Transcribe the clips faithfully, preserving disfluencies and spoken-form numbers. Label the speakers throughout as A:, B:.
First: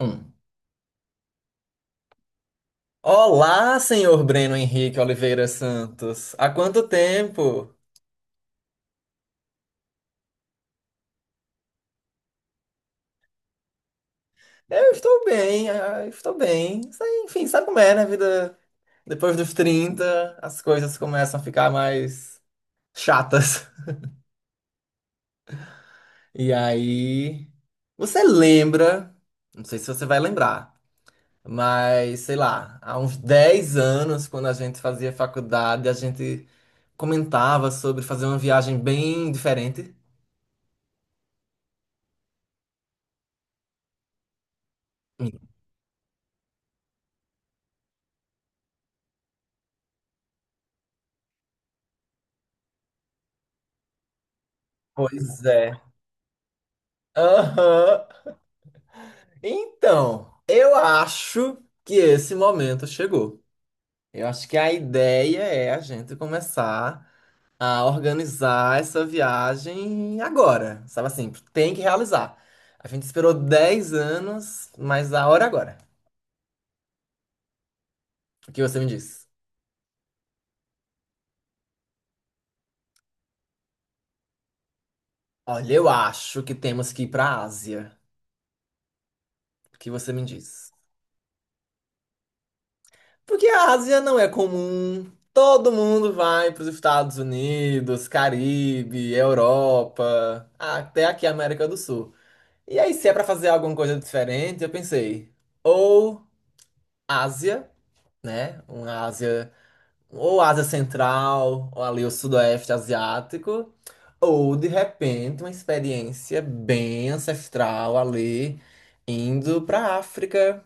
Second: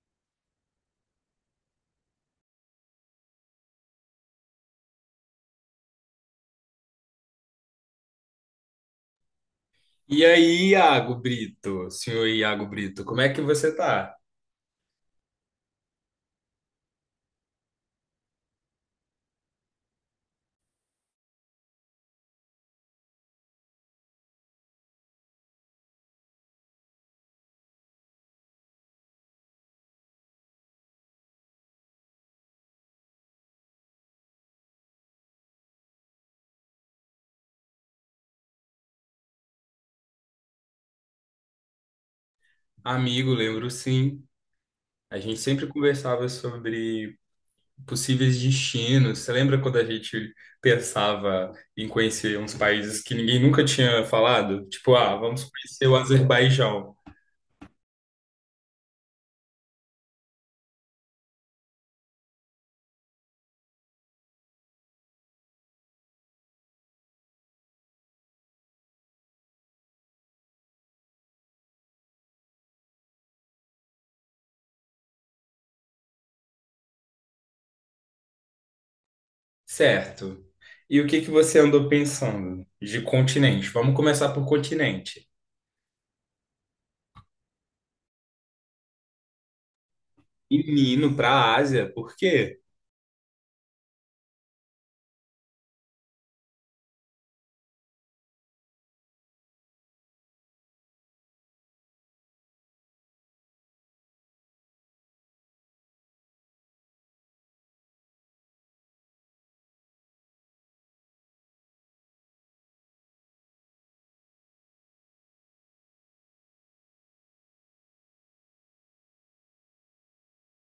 A: Hum. Olá, senhor Breno Henrique Oliveira Santos. Há quanto tempo?
B: E aí, Iago Brito, senhor Iago Brito, como é que você tá?
A: Eu estou bem, ah, estou bem. Isso aí, Enfim, sabe como é, né? Vida depois dos trinta, as coisas começam a ficar mais chatas. E aí, você lembra, não sei se você vai lembrar, mas sei lá, há uns dez anos, quando a gente fazia faculdade, a gente comentava sobre fazer uma viagem bem diferente.
B: Amigo, lembro sim. A gente sempre conversava sobre possíveis destinos. Você lembra quando a gente pensava em conhecer uns países que ninguém nunca tinha falado? Tipo, ah,
A: Pois
B: vamos
A: é.
B: conhecer o Azerbaijão.
A: Aham. Então, eu acho que esse momento chegou. Eu acho que a ideia é a gente começar a organizar essa viagem agora, sabe assim, tem que realizar. A gente esperou dez anos, mas a hora é agora. O que você me diz?
B: Certo. E o que que você andou pensando de continente? Vamos começar por continente.
A: Olha, eu acho que temos que ir para a Ásia. O que você me diz?
B: Menino, para a Ásia, por quê?
A: Porque a Ásia não é comum. Todo mundo vai para os Estados Unidos, Caribe, Europa, até aqui a América do Sul. E aí, se é pra fazer alguma coisa diferente, eu pensei, ou Ásia, né? Uma Ásia, ou Ásia Central, ou ali o Sudoeste Asiático, ou de repente uma experiência bem ancestral ali, indo pra África,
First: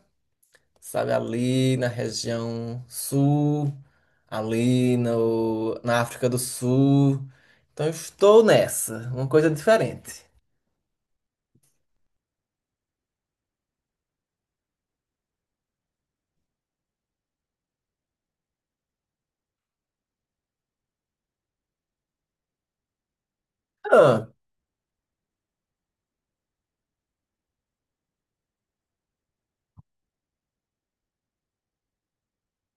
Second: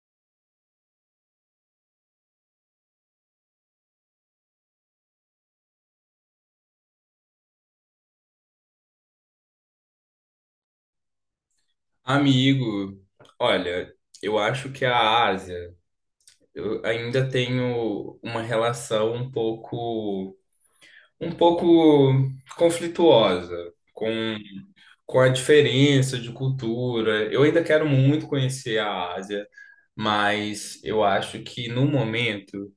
A: sabe? Ali na região sul, ali no, na África do Sul. Então, eu estou nessa, uma coisa diferente.
B: Amigo, olha, eu acho que a Ásia. Eu ainda tenho uma relação um pouco, um pouco conflituosa
A: Ah,
B: com, com a diferença de cultura. Eu ainda quero muito conhecer a Ásia, mas eu acho que no momento,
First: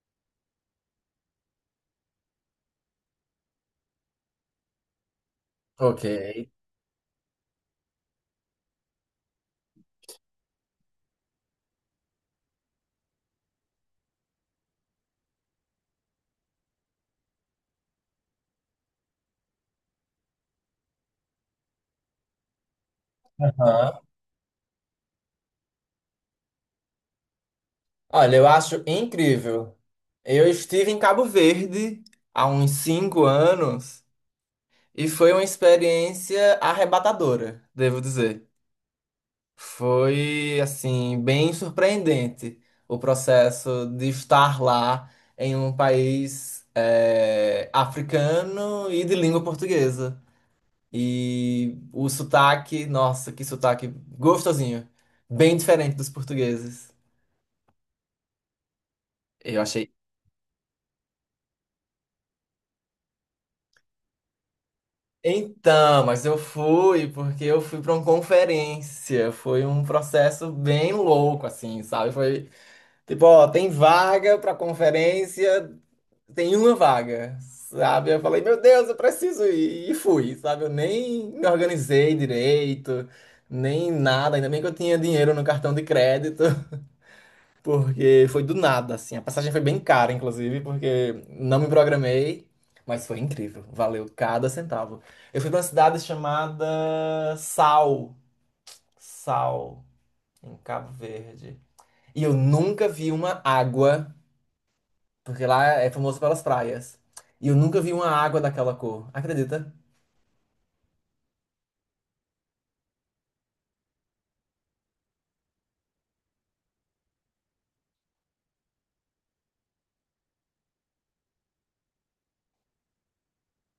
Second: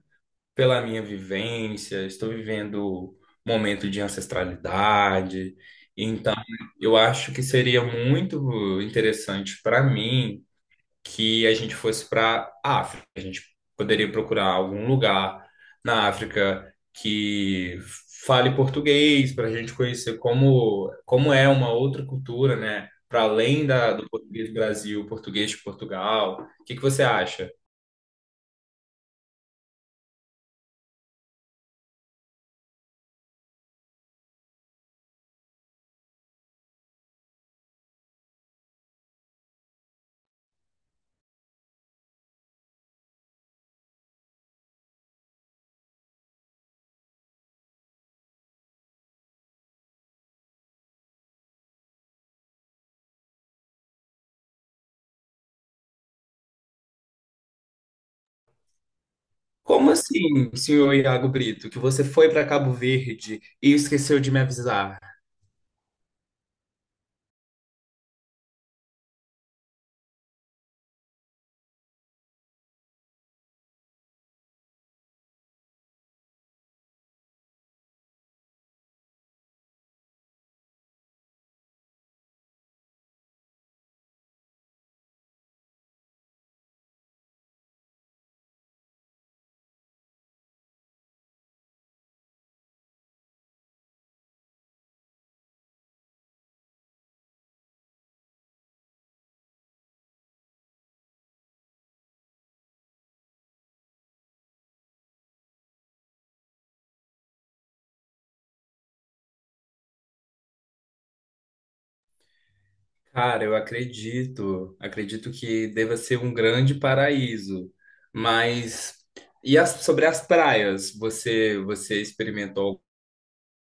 B: pela minha vivência, estou vivendo momento de ancestralidade,
A: ok.
B: então eu acho que seria muito interessante para mim que a gente fosse para a África. A gente poderia procurar algum lugar na África que fale português para a gente conhecer como, como é uma outra cultura, né? Para além da,
A: Aham.
B: do português do Brasil, português de Portugal. O que que você acha?
A: Olha, eu acho incrível. Eu estive em Cabo Verde há uns cinco anos e foi uma experiência arrebatadora, devo dizer. Foi, assim, bem surpreendente o processo de estar lá em um país eh, africano e de língua portuguesa. E o sotaque, nossa, que sotaque gostosinho, bem diferente dos portugueses. Eu
B: Como
A: achei.
B: assim, senhor Iago Brito, que você foi para Cabo Verde e esqueceu de me avisar?
A: Então, mas eu fui porque eu fui para uma conferência. Foi um processo bem louco, assim, sabe? Foi tipo, ó, tem vaga para conferência, tem uma vaga, sabe? Eu falei, meu Deus, eu preciso ir. E fui, sabe? Eu nem me organizei direito, nem nada. Ainda bem que eu tinha dinheiro no cartão de crédito. Porque foi do nada, assim. A passagem foi bem cara, inclusive, porque não me programei, mas foi incrível. Valeu cada centavo. Eu fui pra uma cidade chamada Sal. Sal, em Cabo Verde. E eu nunca vi uma água, porque lá é famoso pelas praias. E eu nunca vi uma água daquela cor. Acredita?
B: Cara, eu acredito, acredito que deva ser um grande paraíso. Mas e as- sobre as praias, você você experimentou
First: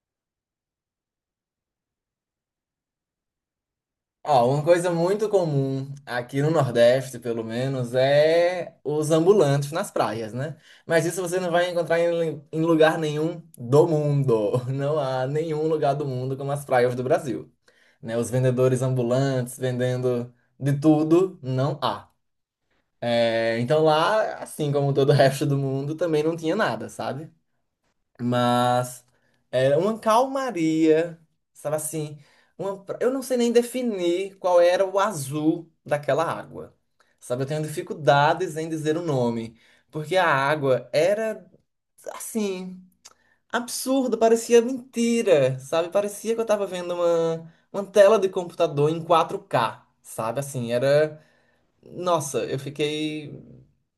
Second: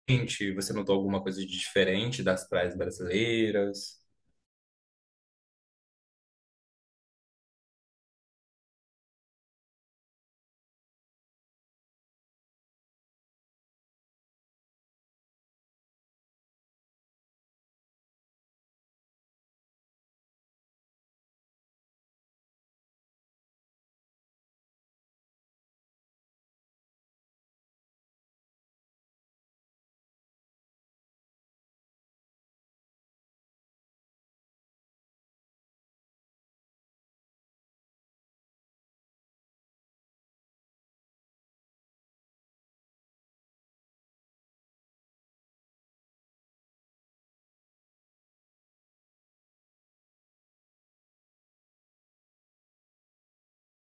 B: gente, você notou alguma coisa de diferente das praias brasileiras?
A: Ó, uma coisa muito comum aqui no Nordeste, pelo menos, é os ambulantes nas praias, né? Mas isso você não vai encontrar em, em lugar nenhum do mundo. Não há nenhum lugar do mundo como as praias do Brasil. Né? Os vendedores ambulantes vendendo de tudo, não há. É, então lá, assim como todo o resto do mundo, também não tinha nada, sabe? Mas era uma calmaria, sabe assim? Uma pra- eu não sei nem definir qual era o azul daquela água, sabe? Eu tenho dificuldades em dizer o nome, porque a água era, assim, absurda, parecia mentira, sabe? Parecia que eu tava vendo uma, uma tela de computador em quatro k, sabe? Assim, era. Nossa, eu fiquei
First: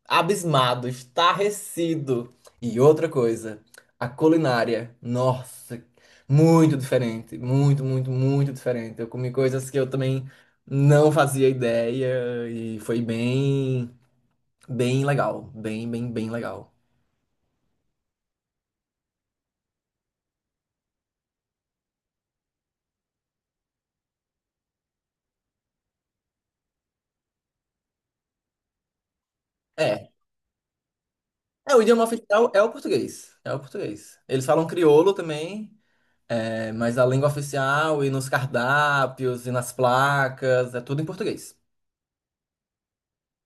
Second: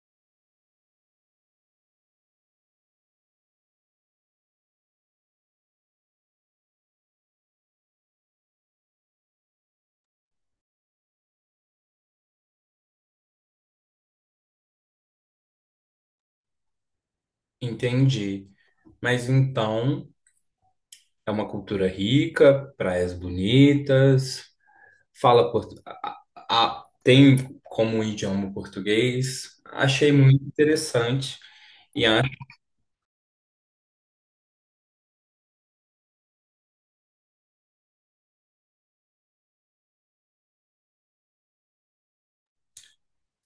A: abismado, estarrecido. E outra coisa, a culinária. Nossa, muito diferente, muito, muito, muito diferente. Eu comi coisas que eu também não fazia ideia e foi bem, bem legal, bem, bem, bem legal.
B: Entendi. Mas então é uma cultura rica, praias bonitas, fala portu... a- a- a- tem como um idioma português.
A: É,
B: Achei muito interessante
A: é, o idioma
B: e acho,
A: oficial é o português, é o português. Eles falam crioulo também, é, mas a língua oficial e nos cardápios e nas placas é tudo em português.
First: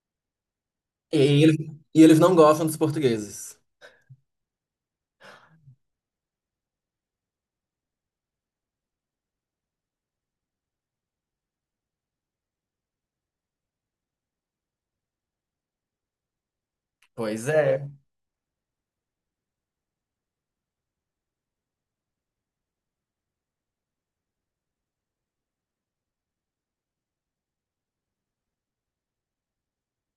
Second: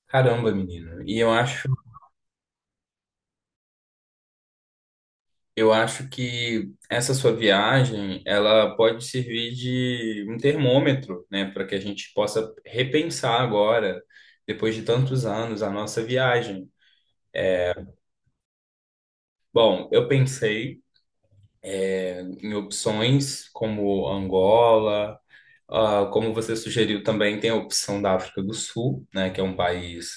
B: caramba, menino.
A: E
B: E eu
A: eles,
B: acho
A: e eles não gostam dos portugueses.
B: Eu acho que essa sua viagem, ela pode servir de um termômetro, né, para que a gente possa repensar agora, depois de tantos anos, a nossa viagem.
A: Pois é,
B: Bom, eu pensei em opções como Angola, ah, como você sugeriu, também tem a opção da África do Sul, né, que é um país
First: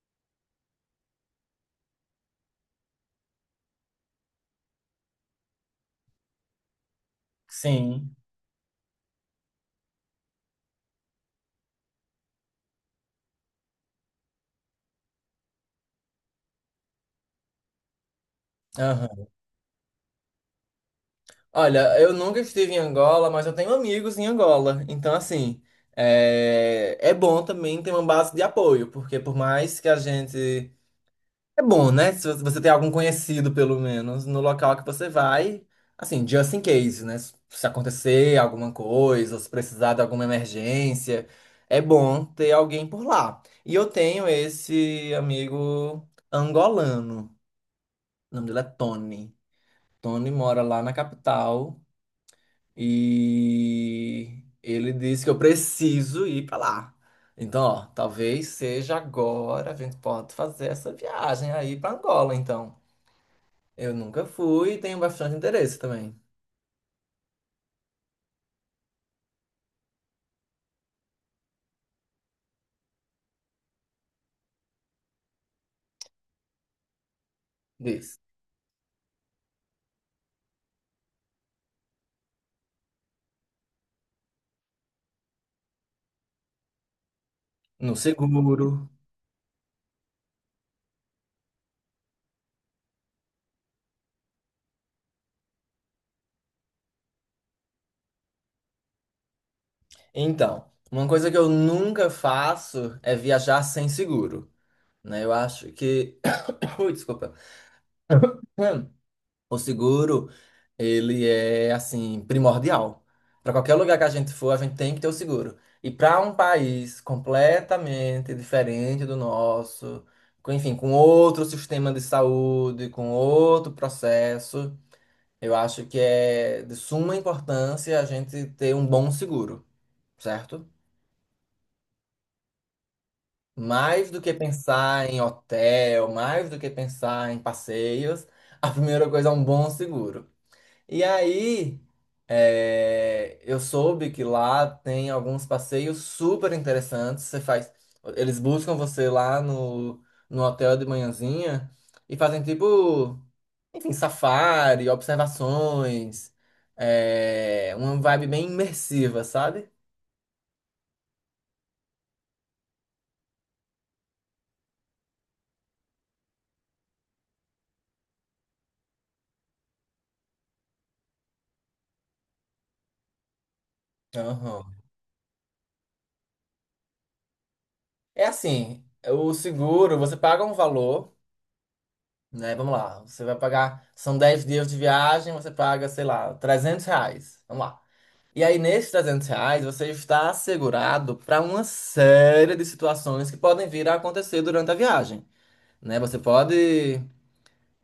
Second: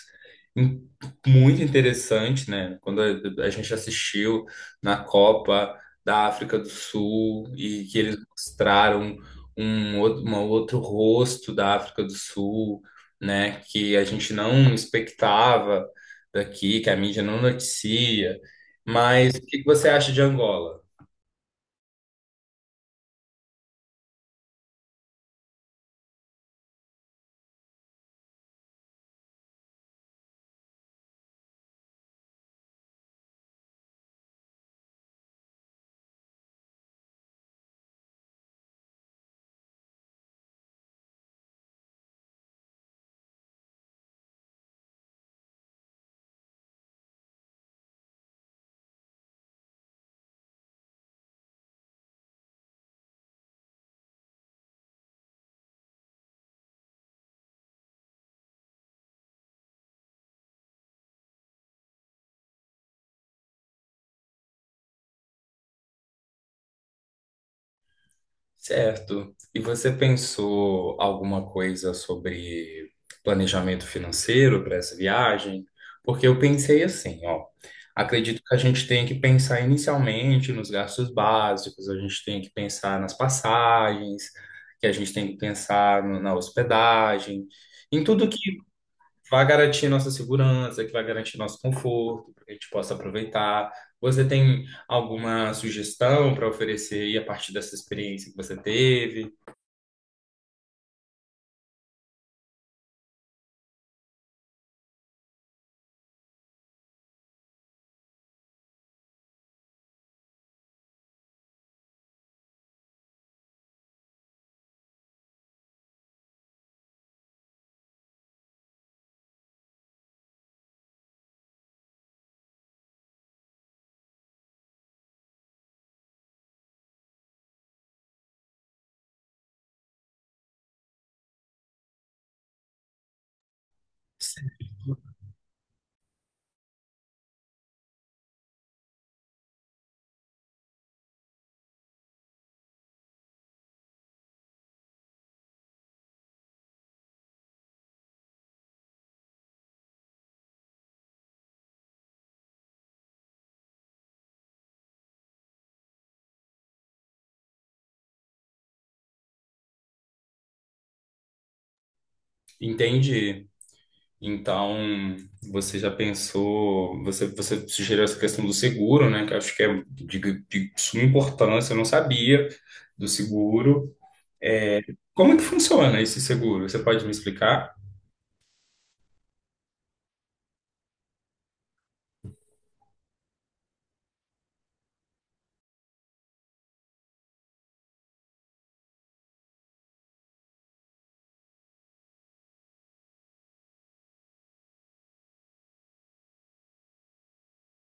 B: in- muito interessante, né? Quando a, a gente assistiu na Copa da África do Sul e que
A: sim.
B: eles mostraram um, outro- uma outro rosto da África do Sul, né, que a gente não expectava daqui, que a mídia não noticia.
A: Aham.
B: Mas o que que você acha de Angola?
A: Olha, eu nunca estive em Angola, mas eu tenho amigos em Angola. Então, assim, é, é bom também ter uma base de apoio, porque por mais que a gente. É bom, né? Se você tem algum conhecido, pelo menos, no local que você vai, assim, just in case, né? Se acontecer alguma coisa, ou se precisar de alguma emergência, é bom ter alguém por lá. E eu tenho esse amigo angolano. O nome dele é Tony. Tony mora lá na capital e ele disse que eu preciso ir pra lá. Então, ó, talvez seja agora a gente pode fazer essa viagem aí pra Angola, então. Eu nunca fui e tenho bastante interesse também.
B: Certo. E você pensou alguma coisa sobre planejamento financeiro para essa viagem? Porque eu pensei assim, ó.
A: Diz.
B: Acredito que a gente tem que pensar inicialmente nos gastos básicos, a gente tem que pensar nas passagens, que a gente tem que pensar no- na hospedagem,
A: No
B: em tudo que
A: seguro.
B: vai garantir nossa segurança, que vai garantir nosso conforto, para que a gente possa aproveitar. Você tem alguma sugestão para oferecer aí a partir dessa experiência que você teve?
A: Então, uma coisa que eu nunca faço é viajar sem seguro, né? Eu acho que ui, desculpa. Hum. O seguro, ele é assim primordial. Para qualquer lugar que a gente for, a gente tem que ter o seguro. E para um país completamente diferente do nosso, com, enfim, com outro sistema de saúde, com outro processo, eu acho que é de suma importância a gente ter um bom seguro, certo? Mais do que pensar em hotel, mais do que pensar em passeios, a primeira coisa é um bom seguro. E aí, é, eu soube que lá tem alguns passeios super interessantes. Você faz, eles buscam você lá no, no hotel de manhãzinha e fazem tipo, enfim, safari, observações, é, uma vibe bem imersiva, sabe?
B: Entendi. Então, você já pensou, você, você sugeriu essa questão do seguro, né? Que eu acho que é de, de suma importância, eu não sabia do seguro. É,
A: Aham.
B: como é que funciona esse seguro? Você pode me explicar?
A: É assim, o seguro, você paga um valor, né? Vamos lá, você vai pagar, são dez dias de viagem, você paga, sei lá, trezentos reais. Vamos lá. E aí, nesses trezentos reais, você está assegurado para uma série de situações que podem vir a acontecer durante a viagem, né? Você pode,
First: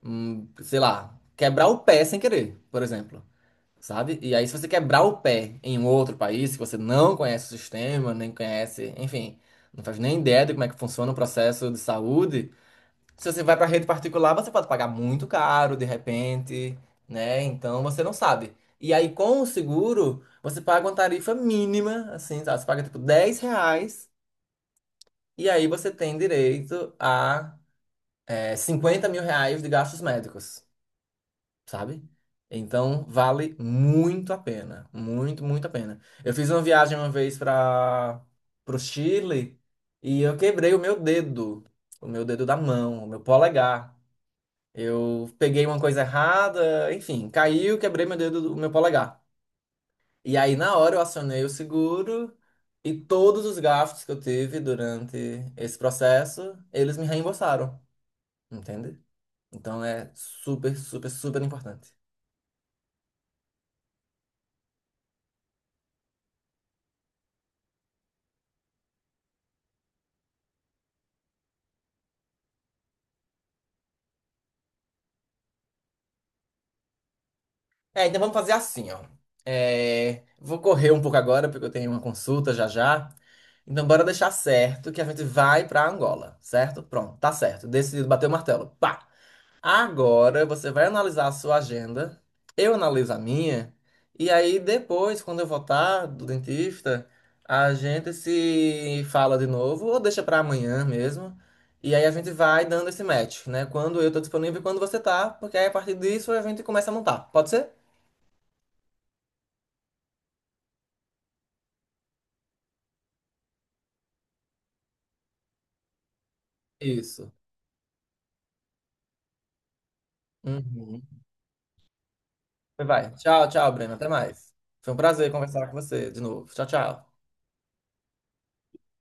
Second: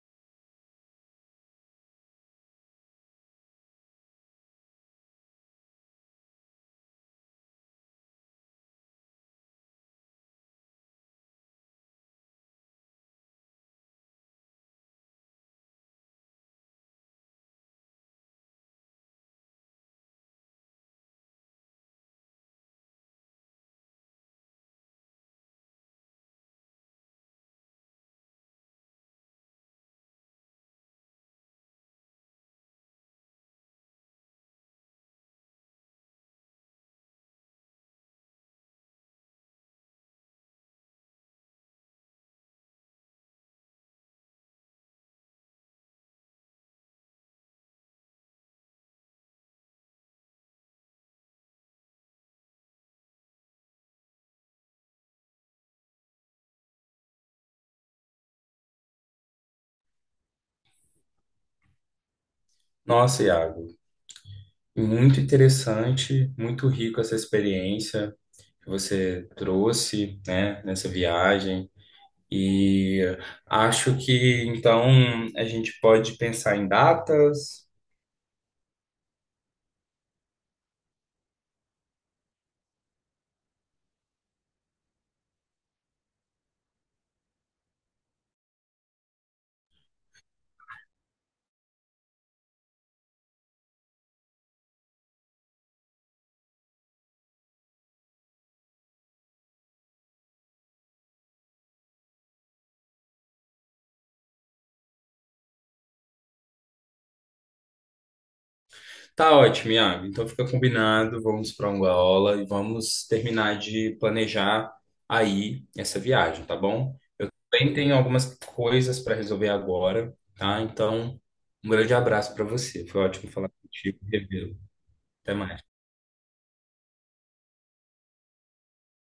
A: hum, sei lá, quebrar o pé sem querer, por exemplo, sabe? E aí, se você quebrar o pé em um outro país, que você não conhece o sistema, nem conhece, enfim, não faz nem ideia de como é que funciona o processo de saúde, se você vai para rede particular, você pode pagar muito caro de repente, né? Então você não sabe. E aí com o seguro, você paga uma tarifa mínima, assim, sabe? Você paga tipo dez reais e aí você tem direito a é, cinquenta mil reais de gastos médicos, sabe? Então vale muito a pena, muito, muito a pena. Eu fiz uma viagem uma vez para o Chile e eu quebrei o meu dedo, o meu dedo da mão, o meu polegar. Eu peguei uma coisa errada, enfim, caiu, quebrei meu dedo, o meu polegar. E aí, na hora, eu acionei o seguro e todos os gastos que eu tive durante esse processo, eles me reembolsaram, entende? Então é super, super, super importante.
B: Nossa, Iago, muito interessante, muito rico essa experiência que você trouxe, né, nessa viagem. E acho que então a gente pode pensar em datas.
A: É, então vamos fazer assim, ó. É, vou correr um pouco agora, porque eu tenho uma consulta já já. Então, bora deixar certo que a gente vai pra Angola, certo? Pronto, tá certo. Decidido, bateu o martelo. Pá! Agora você vai analisar a sua agenda, eu analiso a minha, e aí depois, quando eu voltar do dentista, a gente se fala de novo ou deixa pra amanhã mesmo. E aí a gente vai dando esse match, né? Quando eu tô disponível e quando você tá, porque aí a partir disso a gente começa a montar. Pode ser?
B: Tá ótimo, Iago. Então fica combinado, vamos para Angola e vamos terminar de planejar aí essa viagem, tá bom?
A: Isso.
B: Bem, tem algumas coisas para resolver agora, tá?
A: Uhum.
B: Então, um grande abraço para você. Foi
A: Vai.
B: ótimo
A: Tchau,
B: falar
A: tchau, Breno.
B: contigo,
A: Até mais.
B: revê-lo.
A: Foi um prazer
B: Até
A: conversar com
B: mais.
A: você de novo. Tchau, tchau.